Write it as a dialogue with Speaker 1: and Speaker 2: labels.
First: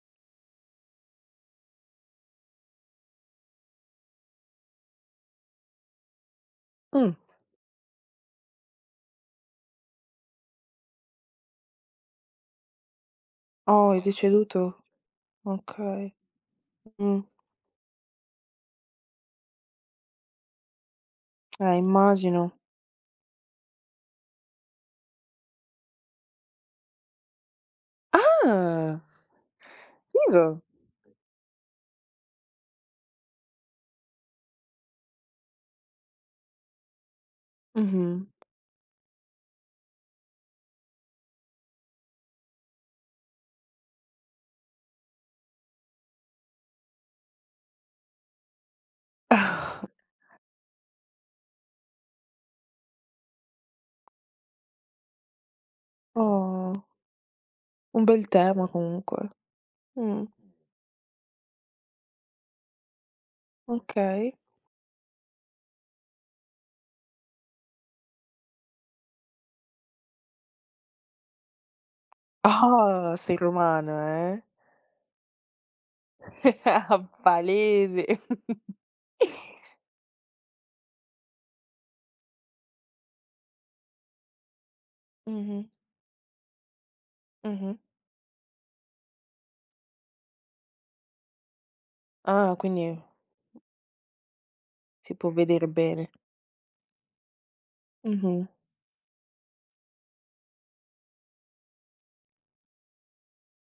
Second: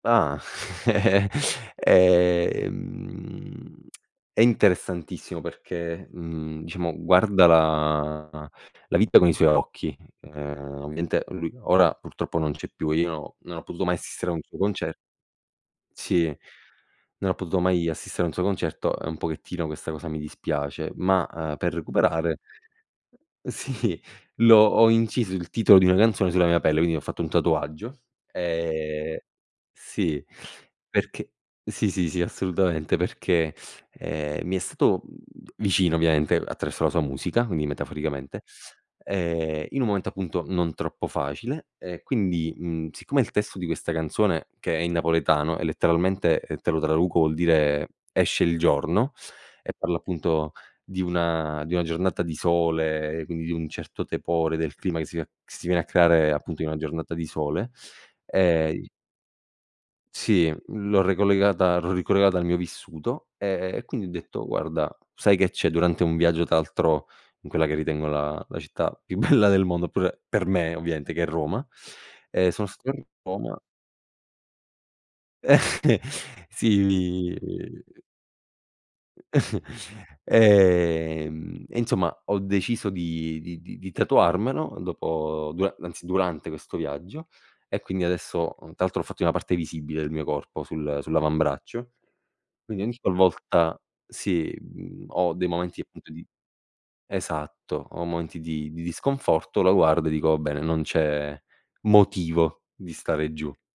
Speaker 1: Ah. Eh-eh. Ehm, è interessantissimo perché, mhmm, diciamo
Speaker 2: Mh.
Speaker 1: guarda la la vita con i suoi occhi. Uhm, ovviamente lui ora purtroppo non c'è più, io non ho potuto
Speaker 2: Oh,
Speaker 1: mai
Speaker 2: è
Speaker 1: assistere a un suo
Speaker 2: deceduto?
Speaker 1: conce
Speaker 2: Okay.
Speaker 1: Sì,
Speaker 2: Mh.
Speaker 1: non ho potuto mai assistere a un suo concerto e un pochettino questa cosa mi dispiace, ma, uhm, per
Speaker 2: Eh,
Speaker 1: recuperare
Speaker 2: immagino.
Speaker 1: sì, l'ho ho inciso il titolo di una canzone sulla mia pelle, quindi ho fatto un tatuaggio.
Speaker 2: Ah!
Speaker 1: Ehm, sì,
Speaker 2: Figo.
Speaker 1: perché sì, sì, sì assolutamente perché, ehm, mi è stato, mhmm, vicino ovviamente attraverso la sua musica, quindi
Speaker 2: Mh-mh.
Speaker 1: metaforicamente, ehm, in un momento appunto non troppo facile e quindi, mhmm, siccome il testo di questa canzone, che è in napoletano e letteralmente, ehm, te lo traduco, vuol dire "esce il giorno", e parla appunto di una di una giornata di sole e quindi di un certo tepore, del clima che si va che si viene a creare appunto in una
Speaker 2: Oh.
Speaker 1: giornata di sole;
Speaker 2: Un bel tema
Speaker 1: e i
Speaker 2: comunque. Mh.
Speaker 1: Sì, l'ho ricollegata l'ho ricollegata al mio vissuto, e ehm, e quindi ho
Speaker 2: Okay.
Speaker 1: detto: "Guarda, sai che c'è" durante un viaggio tra altro in quella che ritengo la la città più bella del mondo, oppure per me ovviamente che è Roma. Ehm, sono stato a
Speaker 2: Ah-ah, sei
Speaker 1: Roma
Speaker 2: romana, eh?
Speaker 1: Eh, sì, mi mi ehm
Speaker 2: Palese.
Speaker 1: Ehm, e insomma ho deciso di di di di tatuarmelo dopo
Speaker 2: Mh-mh.
Speaker 1: dura anzi durante questo viaggio,
Speaker 2: Mh-mh.
Speaker 1: e quindi adesso uhm, tra l'altro l'ho fatto in una parte visibile del mio corpo, sul sull'avambraccio,
Speaker 2: Ah,
Speaker 1: quindi ogni
Speaker 2: quindi
Speaker 1: qualvolta sì, mhmm,
Speaker 2: Si può
Speaker 1: ho dei
Speaker 2: vedere
Speaker 1: momenti
Speaker 2: bene.
Speaker 1: appunto di esatto, ho momenti
Speaker 2: Mh-mh.
Speaker 1: di di disconforto, lo guardo e dico: "Va bene, non c'è motivo di stare giù".